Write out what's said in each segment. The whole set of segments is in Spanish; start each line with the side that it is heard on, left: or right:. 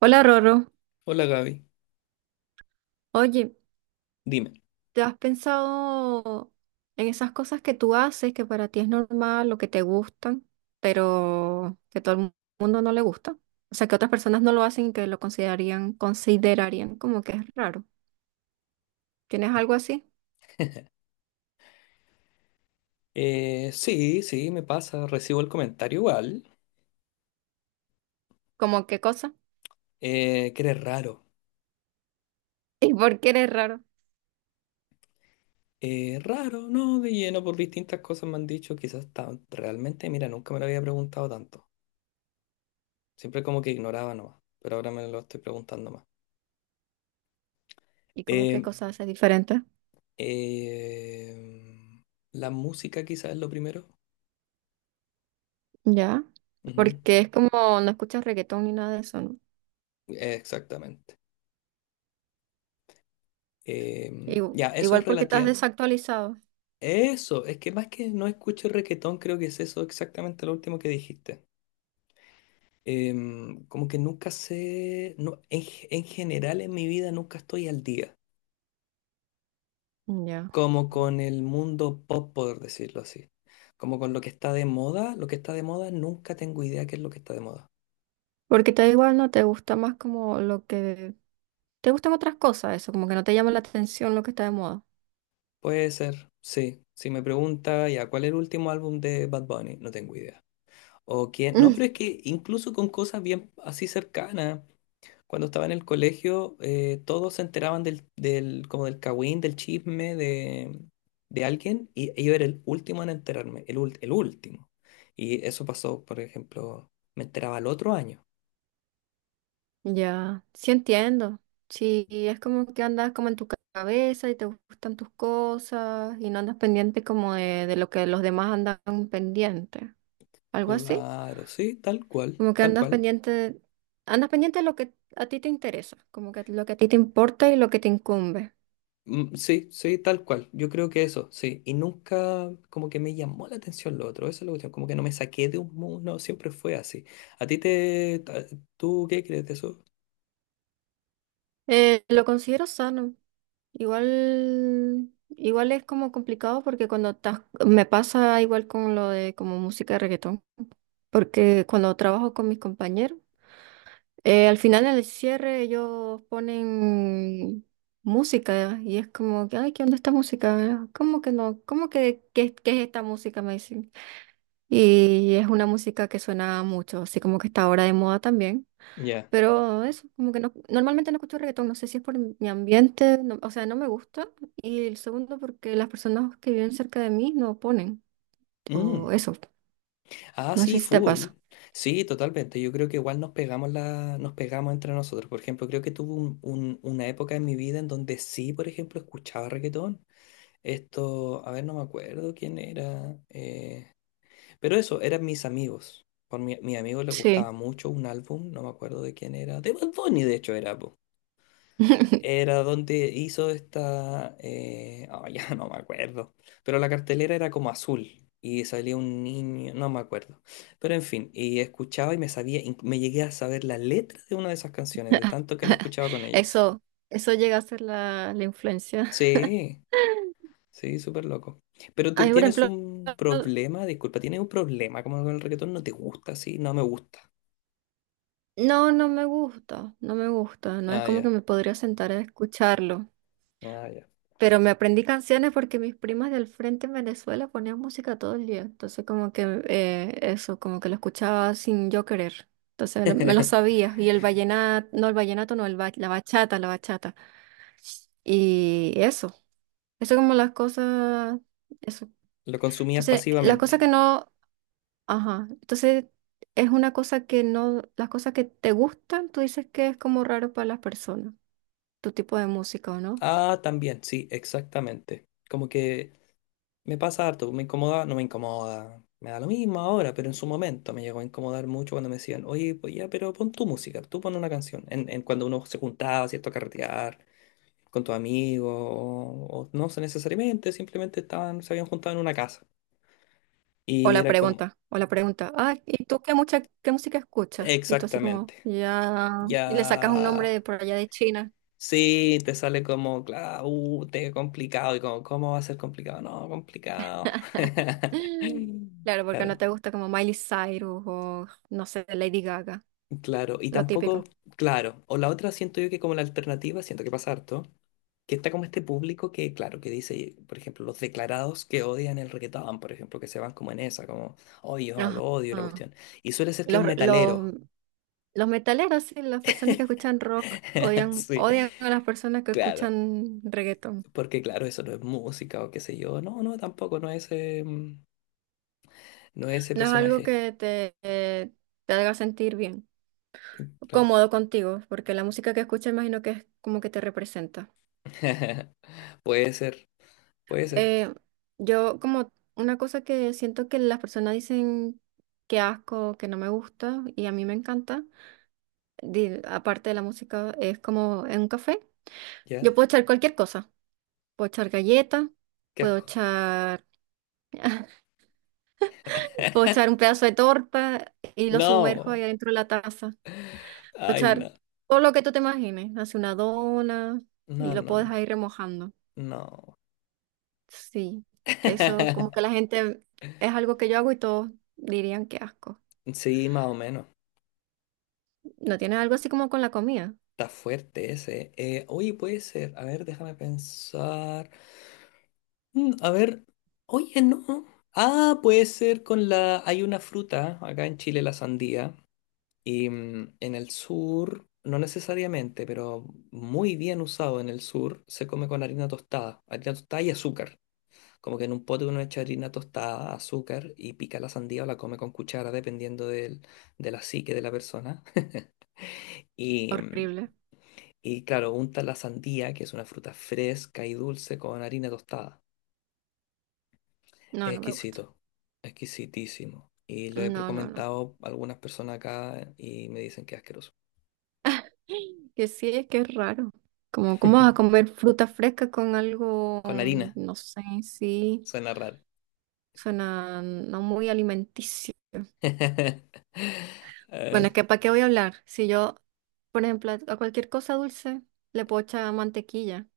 right: Hola Roro,
left: Hola Gaby,
right: oye,
left: dime.
right: ¿te has pensado en esas cosas que tú haces, que para ti es normal o que te gustan, pero que mundo no le gusta? O sea, que otras personas no lo hacen y que lo considerarían como que es raro. ¿Tienes algo así?
left: Sí, sí, me pasa, recibo el comentario igual,
right: ¿Como qué cosa?
left: que eres raro.
right: ¿Y por qué eres raro?
left: Raro, no, de lleno, por distintas cosas me han dicho, quizás tan, realmente, mira, nunca me lo había preguntado tanto. Siempre como que ignoraba nomás, pero ahora me lo estoy preguntando más.
right: ¿Y cómo qué
left: Eh,
right: cosa haces diferente?
left: eh, la música quizás es lo primero.
right: Ya,
left: Ujú.
right: porque es como no escuchas reggaetón ni nada de eso, ¿no?
left: Exactamente. Ya, eso es
right: Igual porque estás
left: relativa.
right: desactualizado.
left: Eso, es que más que no escucho reggaetón, creo que es eso exactamente lo último que dijiste. Como que nunca sé, no, en general en mi vida nunca estoy al día,
right: Ya.
left: como con el mundo pop, por decirlo así, como con lo que está de moda, lo que está de moda nunca tengo idea qué es lo que está de moda.
right: Porque te da igual, no te gusta más como lo que... ¿Te gustan otras cosas eso? Como que no te llama la atención lo que está de moda.
left: Puede ser, sí, si me pregunta, ya, ¿cuál es el último álbum de Bad Bunny? No tengo idea. O quién, no, pero es que incluso con cosas bien así cercanas. Cuando estaba en el colegio, todos se enteraban como del cagüín, del chisme de alguien, y yo era el último en enterarme, el último. Y eso pasó, por ejemplo, me enteraba el otro año.
right: Mm, ya, sí entiendo. Sí, es como que andas como en tu cabeza y te gustan tus cosas y no andas pendiente como de lo que los demás andan pendiente. Algo así.
left: Claro, sí, tal cual,
right: Como que
left: tal cual.
right: andas pendiente de lo que a ti te interesa, como que lo que a ti te importa y lo que te incumbe.
left: Mm, sí, sí, tal cual. Yo creo que eso, sí. Y nunca como que me llamó la atención lo otro, esa es la cuestión, como que no me saqué de un mundo, siempre fue así. ¿A ti te... ta- ¿Tú qué crees de eso?
right: Lo considero sano. Igual, igual es como complicado porque cuando estás, me pasa igual con lo de como música de reggaetón. Porque cuando trabajo con mis compañeros, al final en el cierre ellos ponen música y es como que, ay, ¿qué onda esta música? ¿Cómo que no? ¿Cómo que qué es esta música? Me dicen. Y es una música que suena mucho, así como que está ahora de moda también.
left: Ya.
right: Pero eso, como que no, normalmente no escucho reggaetón, no sé si es por mi ambiente, o sea, no me gusta. Y el segundo, porque las personas que viven cerca de mí no ponen, o
left: Mm.
right: eso,
left: Ah,
right: no
left: sí,
right: sé si te
left: full.
right: pasa.
left: Sí, totalmente. Yo creo que igual nos pegamos la, nos pegamos entre nosotros. Por ejemplo, creo que tuve una época en mi vida en donde sí, por ejemplo, escuchaba reggaetón. Esto, a ver, no me acuerdo quién era. Pero eso, eran mis amigos. Mi amigo le gustaba
right: Sí.
left: mucho un álbum, no me acuerdo de quién era. De Bad Bunny, de hecho, era. Era donde hizo esta... ya no me acuerdo. Pero la cartelera era como azul y salía un niño, no me acuerdo. Pero en fin, y escuchaba y me sabía, me llegué a saber la letra de una de esas canciones, de tanto que la escuchaba con ellos.
right: Eso, eso llega a ser la influencia.
left: Sí, sí, súper loco. Pero
right: A
left: tú
right: mí, por
left: tienes
right: ejemplo,
left: un problema, disculpa, tienes un problema como con el reggaetón, no te gusta, sí, no me gusta.
right: no, no me gusta, no me gusta, no es
left: Ah,
right: como que
left: ya,
right: me podría sentar a escucharlo,
left: ah, ya.
right: pero me aprendí canciones porque mis primas del frente en Venezuela ponían música todo el día, entonces como que eso, como que lo escuchaba sin yo querer, entonces me lo sabía, y el vallenato, no, la bachata, y eso como las cosas, eso.
left: Lo consumías
right: Entonces, las cosas
left: pasivamente.
right: que no... Ajá. Entonces, es una cosa que no, las cosas que te gustan, tú dices que es como raro para las personas, tu tipo de música, ¿o no?
left: Ah, también, sí, exactamente. Como que... Me pasa harto, me incomoda, no me incomoda, me da lo mismo ahora, pero en su momento me llegó a incomodar mucho cuando me decían, oye, pues ya, pero pon tu música, tú pon una canción. En cuando uno se juntaba, ¿cierto? A carretear con tus amigos, o no sé necesariamente, simplemente estaban, se habían juntado en una casa. Y era como,
right: O la pregunta, ah, ¿y tú qué música escuchas? Y tú así como,
left: exactamente,
right: ya, y le sacas un nombre
left: ya,
right: de por allá de China.
left: sí, te sale como, claro, te complicado, y como, ¿cómo va a ser complicado? No, complicado.
right: Claro, porque no
left: Claro.
right: te gusta como Miley Cyrus o, no sé, Lady Gaga,
left: Claro, y
right: lo
left: tampoco,
right: típico.
left: claro, o la otra siento yo que como la alternativa, siento que pasa harto, que está como este público que, claro, que dice, por ejemplo, los declarados que odian el reggaetón, por ejemplo, que se van como en esa, como, oye, yo no
right: Ajá.
left: lo odio, la
right: Ah,
left: cuestión. Y suele ser que
right: Los,
left: un
right: los,
left: metalero,
right: los metaleros, sí, las personas que escuchan rock odian,
left: sí,
right: odian a las personas que
left: claro,
right: escuchan reggaetón.
left: porque claro, eso no es música o qué sé yo, no, no, tampoco, no es, no es ese
right: No es algo
left: personaje,
right: que te haga sentir bien,
left: claro.
right: cómodo contigo, porque la música que escuchas imagino que es como que te representa.
left: Puede ser, puede ser,
right: Eh, yo como una cosa que siento que las personas dicen que asco, que no me gusta, y a mí me encanta, aparte de la música, es como en un café. Yo
left: ¿ya?
right: puedo echar cualquier cosa, puedo echar galleta,
left: Qué
right: puedo
left: asco.
right: echar, puedo echar un pedazo de torta y lo sumerjo ahí
left: No,
right: adentro de la taza. Puedes
left: ay,
right: echar
left: no.
right: todo lo que tú te imagines. Hace una dona y
left: No,
right: lo
left: no,
right: puedes
left: no,
right: ir remojando.
left: no.
right: Sí, eso como que la gente es algo que yo hago y todos dirían que asco.
left: Sí, más o menos.
right: ¿No tienes algo así como con la comida?
left: Está fuerte ese. Oye, puede ser. A ver, déjame pensar. Mm, a ver. Oye, no. Ah, puede ser con la... Hay una fruta acá en Chile, la sandía. Y mm, en el sur, no necesariamente, pero muy bien usado en el sur, se come con harina tostada. Harina tostada y azúcar. Como que en un pote uno echa harina tostada, azúcar y pica la sandía o la come con cuchara, dependiendo del, de la psique de la persona. Y, mm,
right: Horrible.
left: y claro, unta la sandía, que es una fruta fresca y dulce, con harina tostada. Es
right: No, no me gusta.
left: exquisito, exquisitísimo. Y lo he
right: No, no, no.
left: comentado a algunas personas acá y me dicen que es asqueroso.
right: Que sí, es que es raro. Como, ¿cómo vas a comer fruta fresca con algo,
left: Con
right: mm,
left: harina,
right: no sé, sí,
left: suena raro.
right: suena no muy alimenticio. Bueno,
left: Eh,
right: es que ¿para qué voy a hablar? Si yo, por ejemplo, a cualquier cosa dulce le puedo echar mantequilla.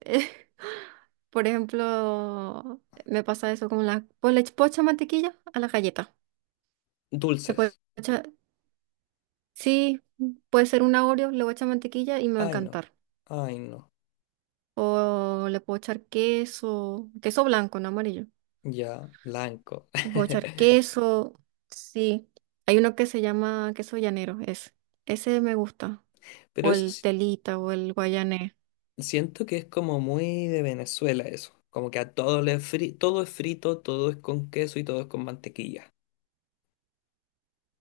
right: Por ejemplo, me pasa eso con la... Pues le puedo echar mantequilla a la galleta. Le puedo
left: dulces.
right: echar- Sí, puede ser un Oreo, le voy a echar mantequilla y me va a
left: Ay, no.
right: encantar.
left: Ay, no.
right: O le puedo echar queso, queso blanco, no amarillo.
left: Ya, blanco.
right: Le puedo echar queso, sí. Hay uno que se llama queso llanero, ese. Ese me gusta.
left: Pero
right: O
left: eso
right: el
left: sí,
right: telita o el guayanés.
left: siento que es como muy de Venezuela eso, como que a todo todo es frito, todo es con queso y todo es con mantequilla.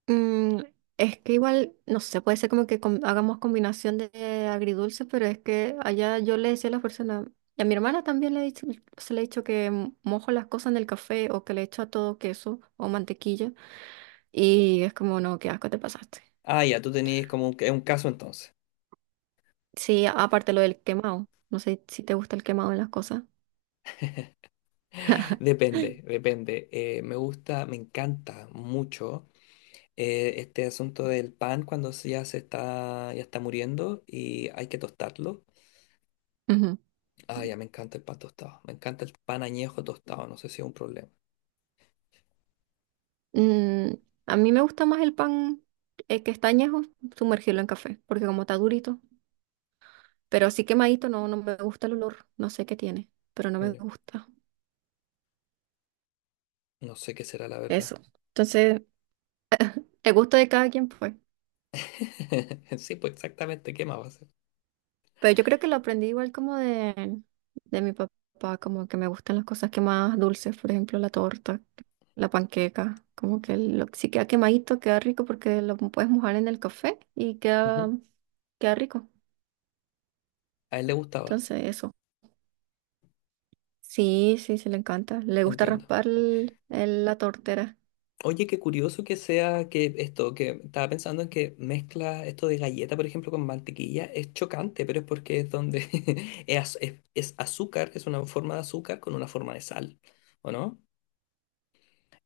right: Mm, es que igual, no sé, puede ser como que hagamos combinación de agridulce, pero es que allá yo le decía a las personas, y a mi hermana también le he dicho, se le he dicho que mojo las cosas en el café o que le echo a todo queso o mantequilla, y es como, no, qué asco te pasaste.
left: Ah, ya, tú tenías como un caso entonces.
right: Sí, aparte lo del quemado, no sé si te gusta el quemado en las cosas.
left: Depende, depende. Me gusta, me encanta mucho este asunto del pan cuando ya se está, ya está muriendo y hay que tostarlo.
right: Ujú.
left: Ah, ya, me encanta el pan tostado. Me encanta el pan añejo tostado, no sé si es un problema.
right: Mm, a mí me gusta más el pan que está añejo, sumergirlo en café, porque como está durito. Pero así quemadito no, no me gusta el olor. No sé qué tiene, pero no me
left: Mm,
right: gusta.
left: no sé qué será la verdad.
right: Eso. Entonces, el gusto de cada quien fue.
left: Sí, pues exactamente, ¿qué más va a ser?
right: Pero yo creo que lo aprendí igual como de mi papá, como que me gustan las cosas quemadas dulces, por ejemplo, la torta, la panqueca. Como que lo, si queda quemadito, queda rico porque lo puedes mojar en el café y
left: Ujú.
right: queda, queda rico.
left: A él le gustaba.
right: Entonces, eso. Sí, sí, sí, le encanta. Le gusta
left: Entiendo.
right: raspar la tortera.
left: Oye, qué curioso que sea que esto, que estaba pensando en que mezcla esto de galleta, por ejemplo, con mantequilla, es chocante, pero es porque es donde es, es azúcar, es una forma de azúcar con una forma de sal, ¿o no?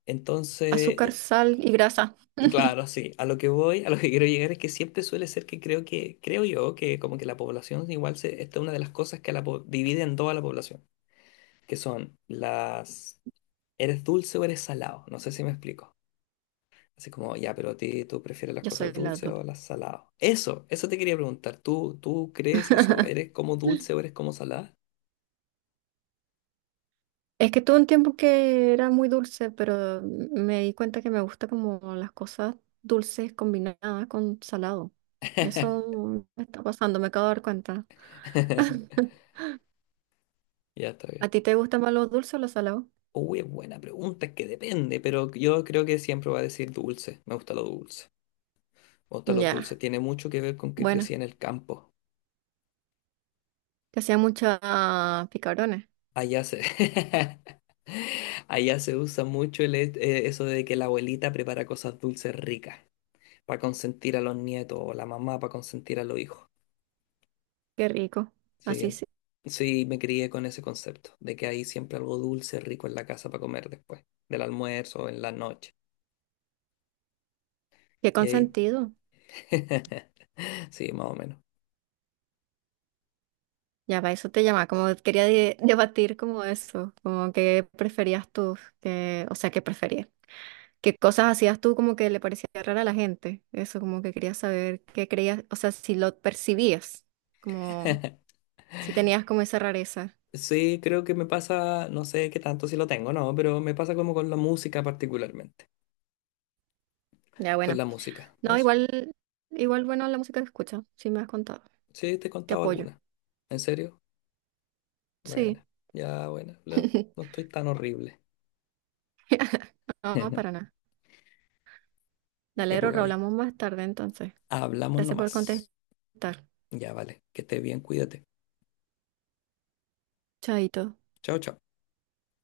left: Entonces,
right: Azúcar, sal y grasa.
left: claro, sí, a lo que voy, a lo que quiero llegar es que siempre suele ser que, creo yo, que como que la población igual se, esta es una de las cosas que a divide en dos a la población, que son las, ¿eres dulce o eres salado? No sé si me explico. Así como, ya, pero a tú prefieres las
right: Yo
left: cosas
right: soy las
left: dulces
right: dos.
left: o las saladas. Eso te quería preguntar. ¿Tú crees eso? ¿Eres como dulce o eres como salada?
right: Es que tuve un tiempo que era muy dulce, pero me di cuenta que me gusta como las cosas dulces combinadas con salado. Eso me está pasando, me acabo de dar cuenta.
left: Ya está
right: ¿A
left: bien.
right: ti te gusta más lo dulce o lo salado?
left: Uy, es buena pregunta, es que depende, pero yo creo que siempre va a decir dulce. Me gusta lo dulce. Me gusta lo dulce.
right: Ya,
left: Tiene mucho que ver con que crecí
right: bueno,
left: en el campo.
right: te hacía muchos picarones.
left: Allá se, allá se usa mucho eso de que la abuelita prepara cosas dulces ricas para consentir a los nietos o la mamá para consentir a los hijos.
right: Qué rico.
left: Sí,
right: Así
left: en-
right: sí.
left: sí, me crié con ese concepto, de que hay siempre algo dulce, rico en la casa para comer después, del almuerzo o en la noche.
right: Qué
left: Y ahí,
right: consentido.
left: sí, más o menos.
right: Ya va, eso te llama. Como debatir como eso, como que preferías tú, que, o sea, que preferías. ¿Qué cosas hacías tú como que le parecía rara a la gente? Eso, como que querías saber qué creías, o sea, si lo percibías, como si tenías como esa rareza.
left: Sí, creo que me pasa, no sé qué tanto si lo tengo, no, pero me pasa como con la música particularmente,
right: Ya,
left: con
right: bueno.
left: la música,
right: No,
left: eso.
right: igual, igual, bueno, la música que escucho, sí me has contado.
left: Sí, te he
right: Te
left: contado
right: apoyo.
left: alguna. ¿En serio?
right: Sí.
left: Bueno, ya, bueno, no, no estoy tan horrible.
right: No, para nada.
left: Ya,
right: Dale,
left: pues,
right: Rorro,
left: Gaby,
right: hablamos más tarde entonces.
left: hablamos
right: Gracias por
left: nomás.
right: contestar.
left: Ya, vale, que estés bien, cuídate.
right: Chaito.
left: Chao, chao.